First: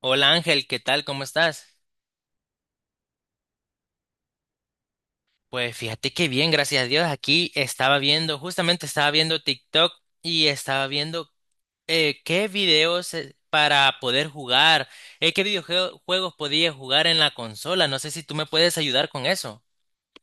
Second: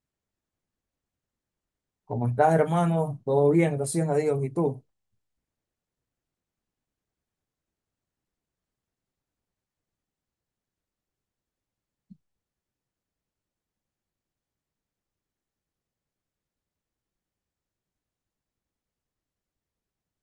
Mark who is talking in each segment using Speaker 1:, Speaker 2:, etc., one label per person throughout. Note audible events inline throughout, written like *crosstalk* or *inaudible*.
Speaker 1: Hola Ángel, ¿qué tal? ¿Cómo estás?
Speaker 2: ¿Cómo estás, hermano? Todo bien, gracias a Dios. ¿Y tú?
Speaker 1: Pues fíjate que bien, gracias a Dios. Aquí estaba viendo, justamente estaba viendo TikTok y estaba viendo qué videos para poder jugar, qué videojuegos podía jugar en la consola. No sé si tú me puedes ayudar con eso.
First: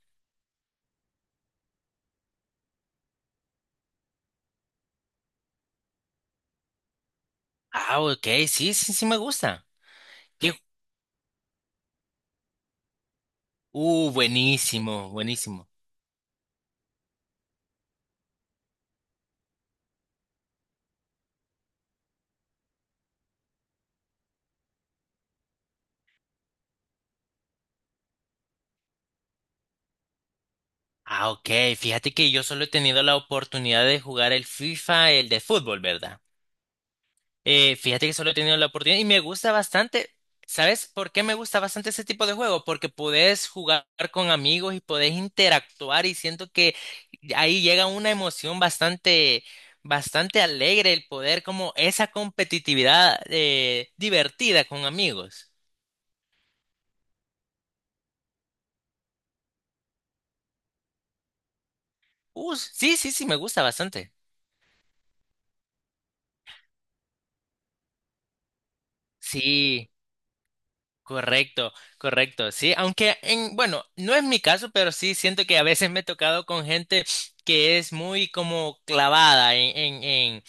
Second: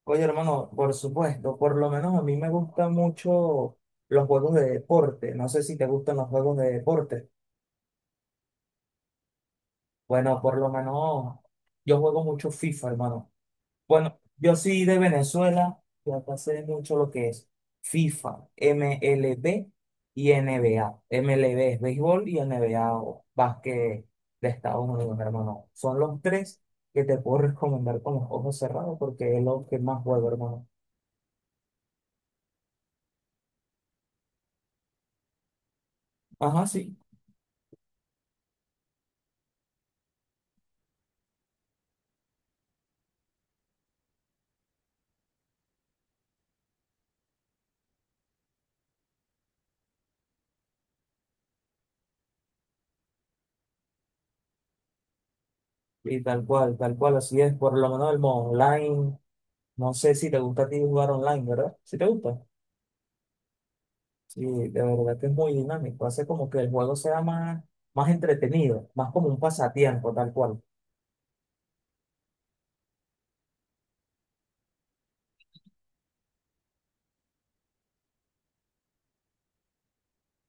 Speaker 2: Oye, hermano, por supuesto, por lo menos a mí me gustan mucho los juegos de deporte. No sé si te gustan los juegos de deporte.
Speaker 1: Ah, ok, sí, sí, sí me gusta.
Speaker 2: Bueno,
Speaker 1: ¿Qué
Speaker 2: por
Speaker 1: ju-
Speaker 2: lo menos yo juego mucho FIFA, hermano. Bueno, yo soy de
Speaker 1: Buenísimo, buenísimo.
Speaker 2: Venezuela y acá sé mucho lo que es FIFA, MLB y NBA. MLB es béisbol y NBA o básquet de Estados Unidos, hermano. Son los tres que te puedo *laughs* recomendar con los ojos cerrados porque es lo que más juego, hermano.
Speaker 1: Ah, ok, fíjate que yo solo he tenido la oportunidad de jugar el FIFA, el de fútbol, ¿verdad?
Speaker 2: Ajá, sí.
Speaker 1: Fíjate que solo he tenido la oportunidad y me gusta bastante. ¿Sabes por qué me gusta bastante ese tipo de juego? Porque podés jugar con amigos y podés interactuar y siento que ahí llega una emoción bastante alegre el poder como esa competitividad divertida con amigos.
Speaker 2: Y tal cual, así es. Por lo menos el modo online. No sé si te gusta a ti jugar online, ¿verdad? Si te gusta.
Speaker 1: Sí, sí, sí, me gusta bastante.
Speaker 2: Sí, de verdad que es muy dinámico, hace como que el juego sea más, más entretenido, más como un
Speaker 1: Sí.
Speaker 2: pasatiempo, tal cual.
Speaker 1: Correcto, correcto, sí, aunque bueno, no es mi caso, pero sí siento que a veces me he tocado con gente que es muy como clavada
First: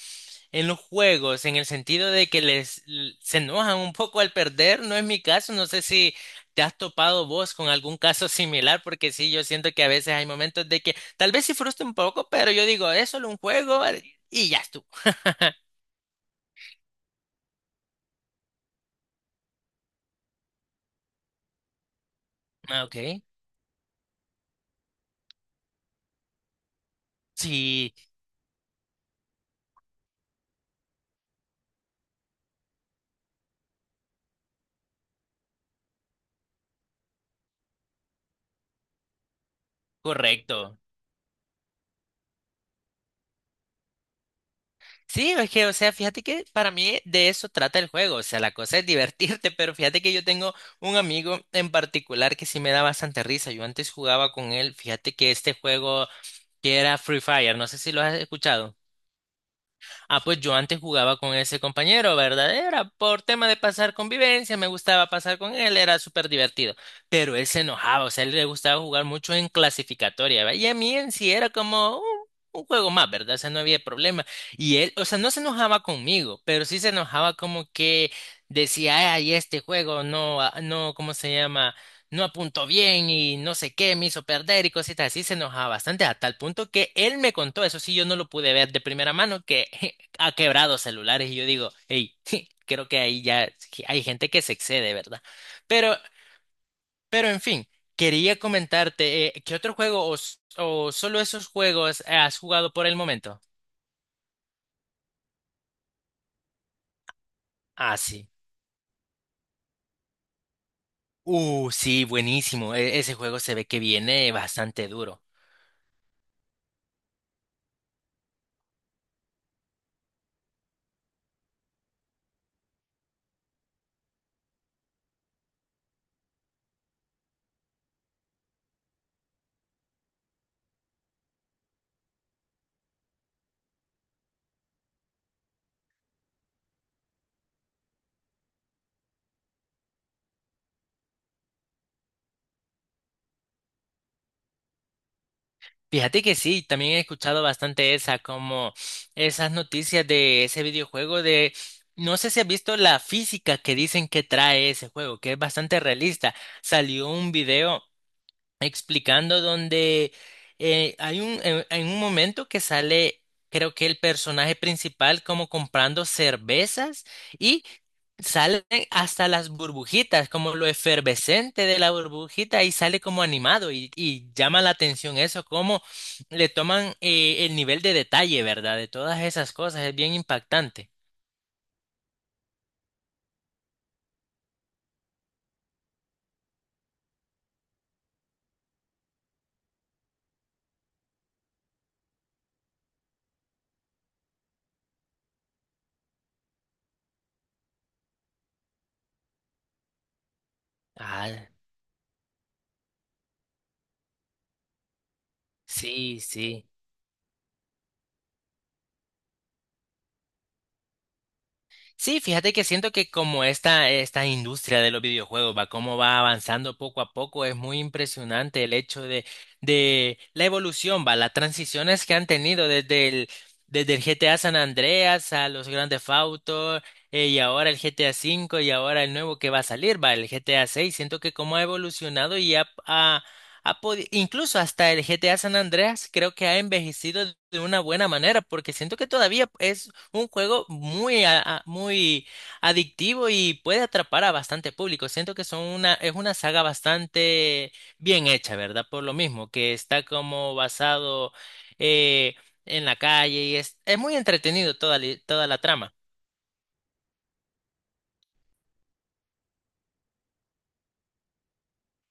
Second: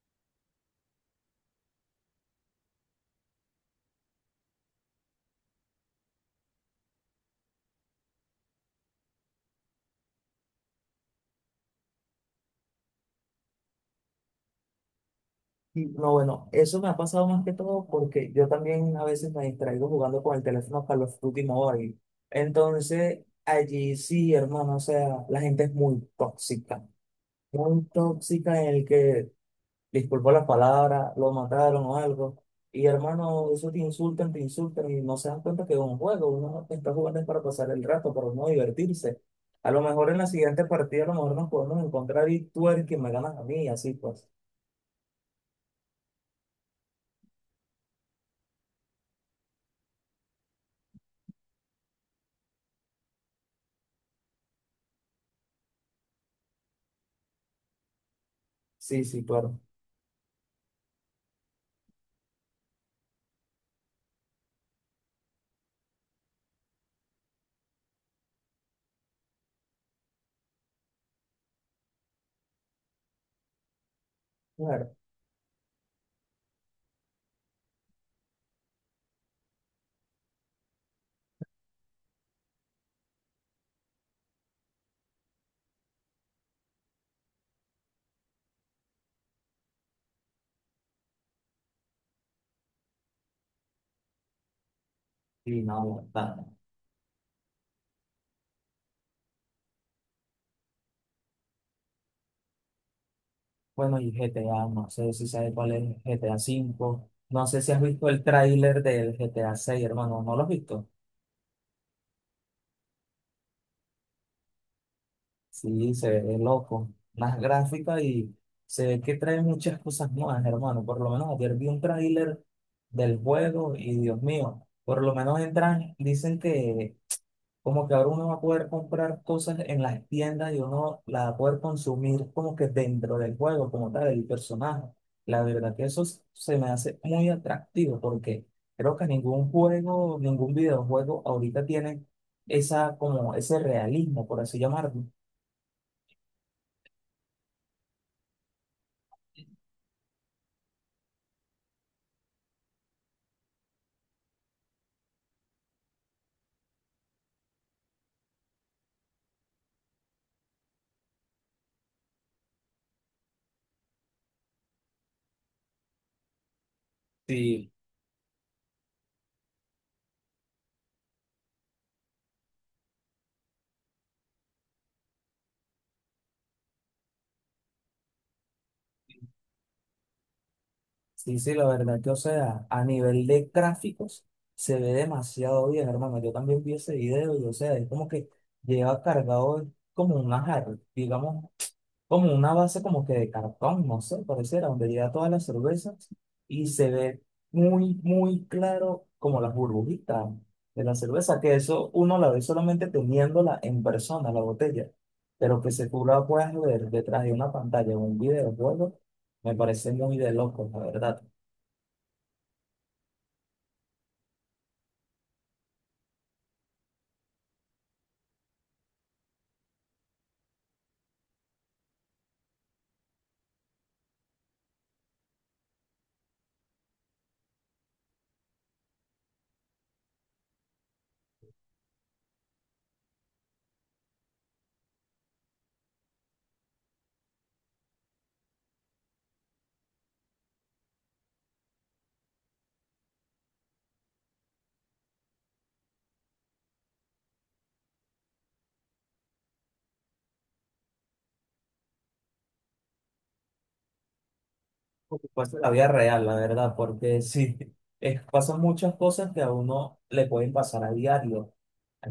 Speaker 1: en los juegos, en el sentido de que se enojan un poco al perder, no es mi caso, no sé si te has topado vos con algún caso similar, porque sí, yo siento que a veces hay momentos de que tal vez sí frustra un poco, pero yo digo, es solo un juego y ya estuvo.
Speaker 2: Y, no, bueno, eso me ha pasado más que todo porque yo también a veces me distraigo jugando con el teléfono Call of Duty Mobile.
Speaker 1: Ah,
Speaker 2: Entonces,
Speaker 1: ok,
Speaker 2: allí sí, hermano, o sea, la gente es muy
Speaker 1: sí,
Speaker 2: tóxica en el que disculpó las palabras, lo mataron o algo. Y hermano, eso te insultan y no se dan cuenta que es un juego. Uno está jugando es para pasar el rato, para no divertirse. A lo mejor en la siguiente
Speaker 1: correcto.
Speaker 2: partida, a lo mejor nos podemos encontrar y tú eres quien me ganas a mí, y así pues.
Speaker 1: Sí, es que, o sea, fíjate que para mí de eso trata el juego, o sea, la cosa es divertirte, *laughs* pero fíjate que yo tengo un amigo en particular que sí me da bastante risa, yo antes jugaba con él, fíjate que este juego que era Free Fire, no sé si lo has escuchado.
Speaker 2: Sí, sí, claro.
Speaker 1: Ah, pues yo antes jugaba con ese compañero, ¿verdad? Era por tema de pasar convivencia, me gustaba pasar con él, era súper divertido. Pero él se enojaba, o sea, a él le gustaba jugar mucho en clasificatoria, ¿va? Y a mí en sí era como un juego más, ¿verdad? O sea, no había problema. Y él,
Speaker 2: Claro.
Speaker 1: o sea, no se enojaba conmigo, pero sí se enojaba como que decía, ay, este juego no, ah, no, ¿cómo se llama? No apuntó bien y no sé qué, me hizo perder y cositas así, se enojaba bastante a tal punto que él me contó, eso sí, yo no lo pude ver de primera mano, que *laughs* ha quebrado celulares y yo digo, hey, *laughs* creo que ahí ya sí hay gente que se excede, ¿verdad?
Speaker 2: Y
Speaker 1: Pero,
Speaker 2: no, está.
Speaker 1: pero en fin, quería comentarte, ¿qué otro juego o solo esos juegos has jugado por el momento?
Speaker 2: Bueno, y GTA, no sé si sabes cuál es GTA V. No sé si has
Speaker 1: Ah,
Speaker 2: visto el
Speaker 1: sí.
Speaker 2: tráiler del GTA 6, hermano. ¿No lo has visto?
Speaker 1: Sí, buenísimo. Ese juego se ve que viene bastante duro.
Speaker 2: Sí, se ve loco. Las gráficas y se ve que trae muchas cosas nuevas, hermano. Por lo menos ayer vi un tráiler del juego y Dios mío, por lo menos entran, dicen que como que ahora uno va a poder comprar cosas en las tiendas y uno la va a poder consumir como que dentro del juego, como tal, el personaje. La verdad que eso se me hace muy atractivo porque creo que ningún juego, ningún videojuego ahorita tiene esa, como ese realismo, por así llamarlo.
Speaker 1: Fíjate que sí, también he escuchado bastante esa, como esas noticias de ese videojuego de, no sé si has visto la física que dicen que trae ese juego, que es bastante realista. Salió un video explicando donde hay un, en un momento que sale, creo que el personaje principal como comprando cervezas y salen hasta las burbujitas, como lo efervescente de la burbujita y sale como animado y llama la atención eso, cómo le toman el nivel de detalle, ¿verdad? De todas esas cosas, es bien impactante.
Speaker 2: Sí, sí, la verdad que, o sea, a nivel de gráficos se ve demasiado bien, hermano. Yo también vi ese video y, o sea, es como que lleva cargado como una jarra, digamos, como una base como que de cartón, no sé, pareciera, donde lleva todas las cervezas y se ve muy, muy claro como las burbujitas de la cerveza,
Speaker 1: Ah,
Speaker 2: que eso uno la ve solamente teniéndola en persona, la botella, pero que se tú
Speaker 1: sí,
Speaker 2: la puedas
Speaker 1: sí.
Speaker 2: ver detrás de una pantalla o un videojuego, me parece muy de loco, la verdad.
Speaker 1: Sí, fíjate que siento que como esta industria de los videojuegos va, cómo va avanzando poco a poco, es muy impresionante el hecho de la evolución, va, las transiciones que han tenido desde el GTA San Andreas a los grandes Theft Auto, y ahora el GTA 5 y ahora el nuevo que va a salir, va, el GTA 6. Siento que cómo ha evolucionado incluso hasta el GTA San Andreas creo que ha envejecido de una buena manera, porque siento que todavía es un juego muy, muy adictivo y puede atrapar a bastante público. Siento que es una saga bastante bien hecha, ¿verdad? Por lo mismo, que está como basado eh, en la calle y es muy entretenido
Speaker 2: Por
Speaker 1: toda
Speaker 2: supuesto,
Speaker 1: la
Speaker 2: la vida
Speaker 1: trama.
Speaker 2: real, la verdad, porque sí, *laughs* pasan muchas cosas que a uno le pueden pasar a diario.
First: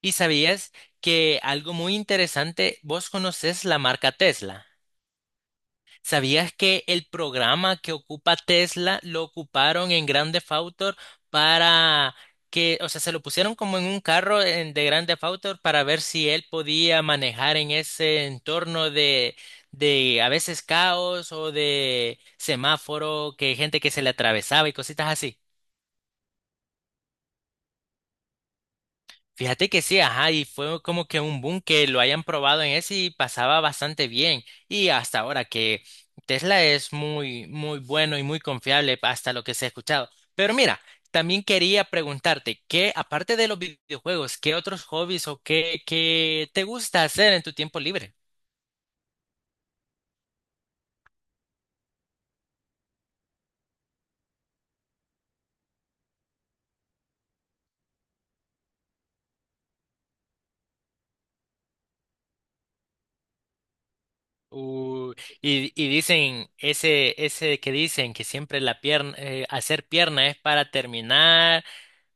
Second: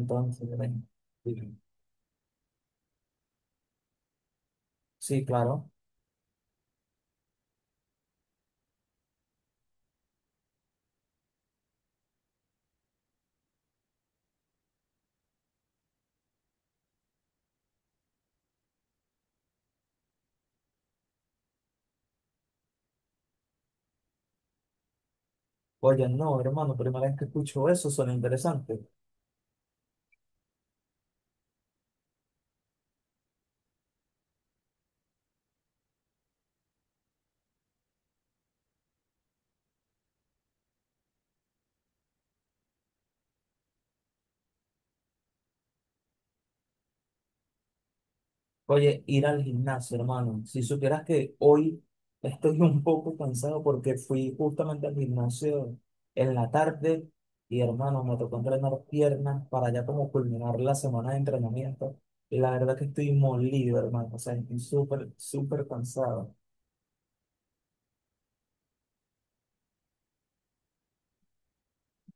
Speaker 1: ¿Y sabías
Speaker 2: bueno,
Speaker 1: que
Speaker 2: sí,
Speaker 1: algo muy interesante, vos conoces la marca Tesla?
Speaker 2: sí, claro.
Speaker 1: ¿Sabías que el programa que ocupa Tesla lo ocuparon en Grand Theft Auto para que, o sea, se lo pusieron como en un carro de Grand Theft Auto para ver si él podía manejar en ese entorno de a veces caos o de semáforo, que gente que se le atravesaba y cositas así?
Speaker 2: Oye, no, hermano, primera vez que escucho eso, suena interesante.
Speaker 1: Fíjate que sí, ajá, y fue como que un boom que lo hayan probado en ese y pasaba bastante bien. Y hasta ahora que Tesla es muy, muy bueno y muy confiable hasta lo que se ha escuchado. Pero mira, también quería preguntarte que aparte de los videojuegos, ¿qué otros hobbies o qué te gusta hacer en tu tiempo libre?
Speaker 2: Oye, ir al gimnasio, hermano. Si supieras que hoy estoy *laughs* un poco cansado porque fui justamente al gimnasio en la tarde y, hermano, me tocó entrenar piernas para ya como culminar la semana de entrenamiento. Y la verdad que estoy molido, hermano. O sea, estoy súper,
Speaker 1: Uh,
Speaker 2: súper
Speaker 1: y
Speaker 2: cansado.
Speaker 1: dicen, ese que dicen que siempre la pierna, hacer pierna es para terminar.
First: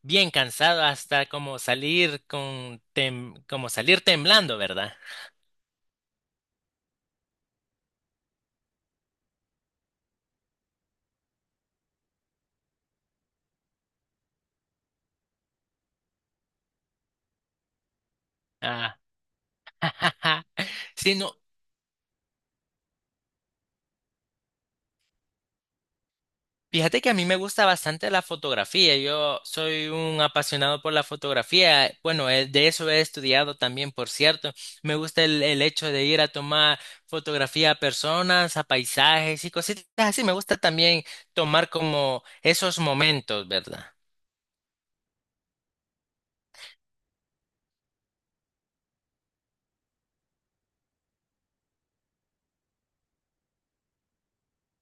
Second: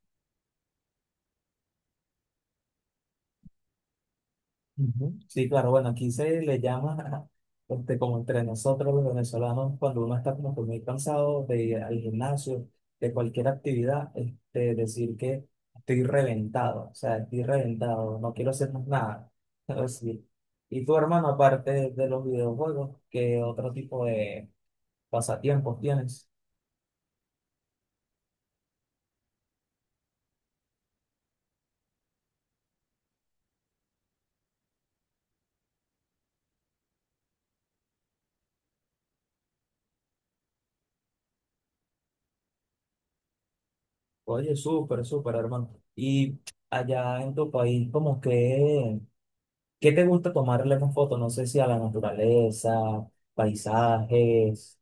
Speaker 1: Bien cansado hasta como salir como salir temblando, ¿verdad?
Speaker 2: Ujú. Sí, claro, bueno, aquí se le llama, *laughs* este, como entre nosotros los venezolanos, cuando uno está como que muy cansado de ir al gimnasio, de cualquier actividad, este, decir que estoy reventado, o sea, estoy reventado, no quiero hacer más
Speaker 1: Ah,
Speaker 2: nada. *laughs* Pero sí.
Speaker 1: ajá.
Speaker 2: Y tu
Speaker 1: Sí,
Speaker 2: hermano,
Speaker 1: no.
Speaker 2: aparte de los videojuegos, ¿qué otro tipo de pasatiempos tienes?
Speaker 1: Fíjate que a mí me gusta bastante la fotografía. Yo soy un apasionado por la fotografía. Bueno, de eso he estudiado también, por cierto. Me gusta el hecho de ir a tomar fotografía a personas, a paisajes y cositas así. Me gusta también tomar como esos momentos, ¿verdad?
Speaker 2: Oye, súper, súper, hermano. Y allá en tu país, como que... ¿Qué te gusta tomarle más fotos? No sé si a la naturaleza, paisajes,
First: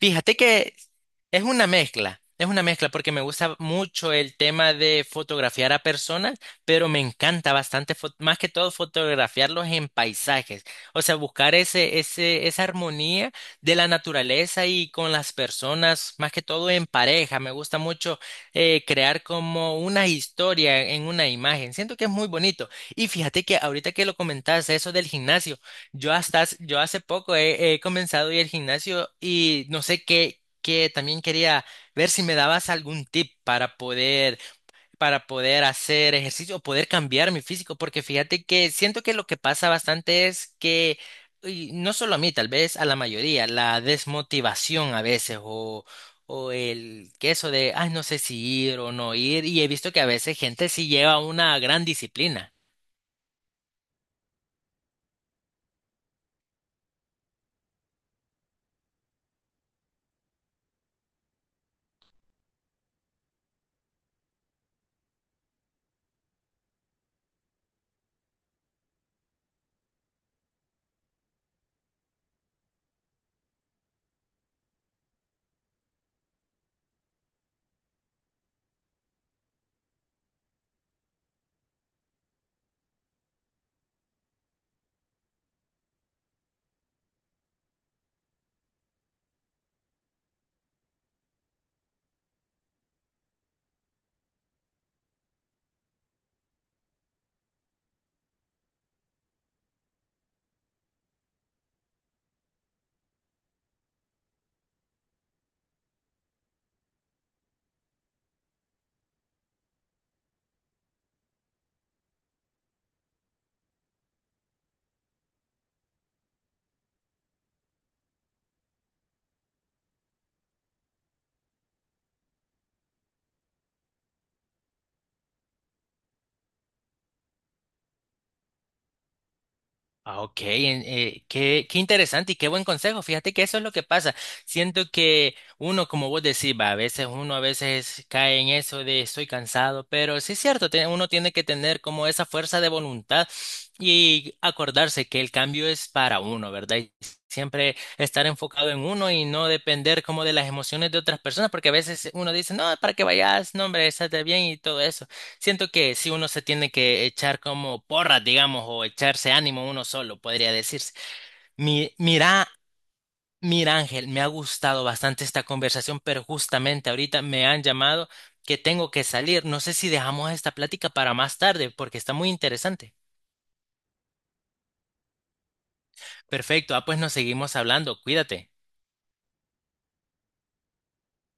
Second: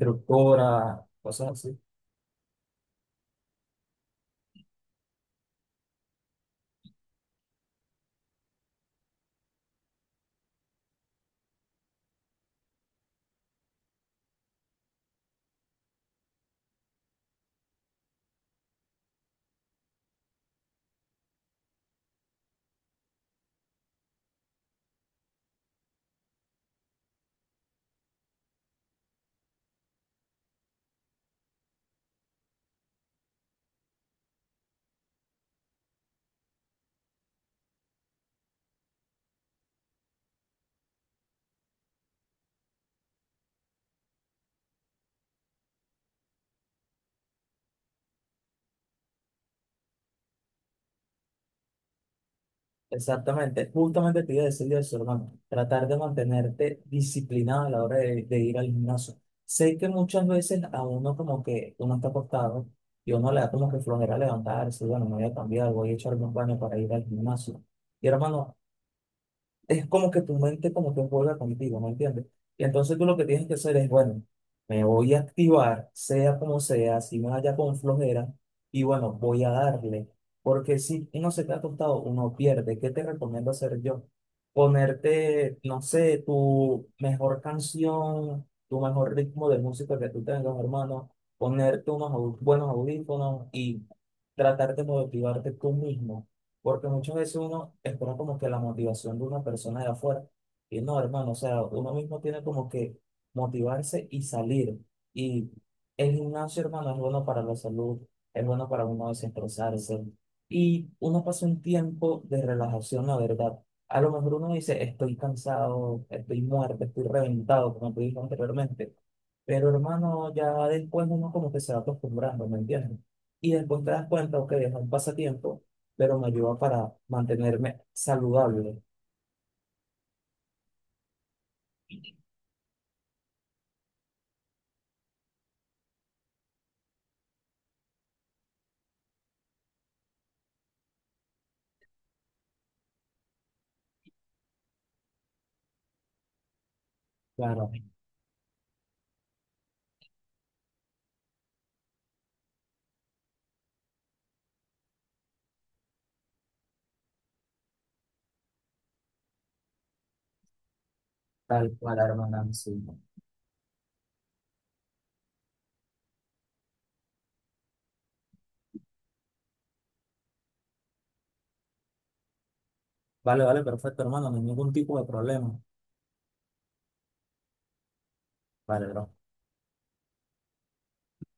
Speaker 1: Fíjate que
Speaker 2: cosas así.
Speaker 1: es una mezcla porque me gusta mucho el tema de fotografiar a personas, pero me encanta bastante, más que todo fotografiarlos en paisajes, o sea, buscar esa armonía de la naturaleza y con las personas, más que todo en pareja. Me gusta mucho crear como una historia en una imagen. Siento que es muy bonito. Y fíjate que ahorita que lo comentaste, eso del gimnasio. Yo yo hace poco he comenzado a ir al gimnasio y no sé qué, también quería ver si me dabas algún tip para poder, hacer ejercicio o poder cambiar mi físico, porque fíjate que siento que lo que pasa bastante es que, y no solo a mí, tal vez a la mayoría, la desmotivación a veces o el que eso de, ay, no sé si ir o no ir, y he visto que a veces gente sí lleva una gran disciplina.
Speaker 2: Exactamente, justamente te iba a decir eso, hermano. Tratar de mantenerte disciplinado a la hora de ir al gimnasio. Sé que muchas veces a uno como que uno está acostado y uno le da como que flojera levantarse, bueno, me voy a cambiar, voy a echarme un baño para ir al gimnasio. Y hermano, es como que tu mente como que juega contigo, ¿me entiendes? Y entonces tú lo que tienes que hacer es, bueno, me voy a activar, sea como sea, si me vaya con flojera, y bueno, voy a darle. Porque si uno se queda acostado, uno pierde. ¿Qué te recomiendo hacer yo? Ponerte, no sé, tu mejor canción, tu mejor ritmo de música que tú tengas, hermano. Ponerte unos buenos audífonos y tratar de motivarte tú mismo porque muchas veces uno espera como que la motivación de una persona de afuera. Y no, hermano, o sea, uno mismo tiene como que motivarse y salir. Y el gimnasio, hermano, es bueno para la salud, es bueno para uno desestresarse. Y uno pasa un tiempo de relajación, la verdad. A lo mejor uno dice, estoy cansado, estoy muerto, estoy reventado, como te dije anteriormente. Pero hermano, ya después uno como que se va acostumbrando, ¿me entiendes? Y después te das cuenta, ok, es un pasatiempo pero me ayuda para mantenerme saludable.
Speaker 1: Ah, ok, qué interesante y qué buen consejo. Fíjate que eso es lo que pasa. Siento que uno, como vos decís, va, a veces uno a veces cae en eso de estoy cansado, pero sí es cierto, uno tiene que tener como esa fuerza de voluntad y acordarse que el cambio es para uno, ¿verdad? Y
Speaker 2: Claro,
Speaker 1: siempre estar enfocado en uno y no depender como de las emociones de otras personas, porque a veces uno dice, no, para que vayas, no, hombre, estate bien y todo eso. Siento que si uno se tiene que echar como porras, digamos, o echarse ánimo uno solo, podría decirse.
Speaker 2: tal
Speaker 1: Mi,
Speaker 2: cual,
Speaker 1: mira,
Speaker 2: hermano. Sí.
Speaker 1: mira Ángel, me ha gustado bastante esta conversación, pero justamente ahorita me han llamado que tengo que salir. No sé si dejamos esta plática para más tarde, porque está muy interesante.
Speaker 2: Vale, vale, perfecto, hermano, no hay ningún tipo de problema.
Speaker 1: Perfecto, ah, pues nos seguimos hablando, cuídate.
Speaker 2: Vale, bro.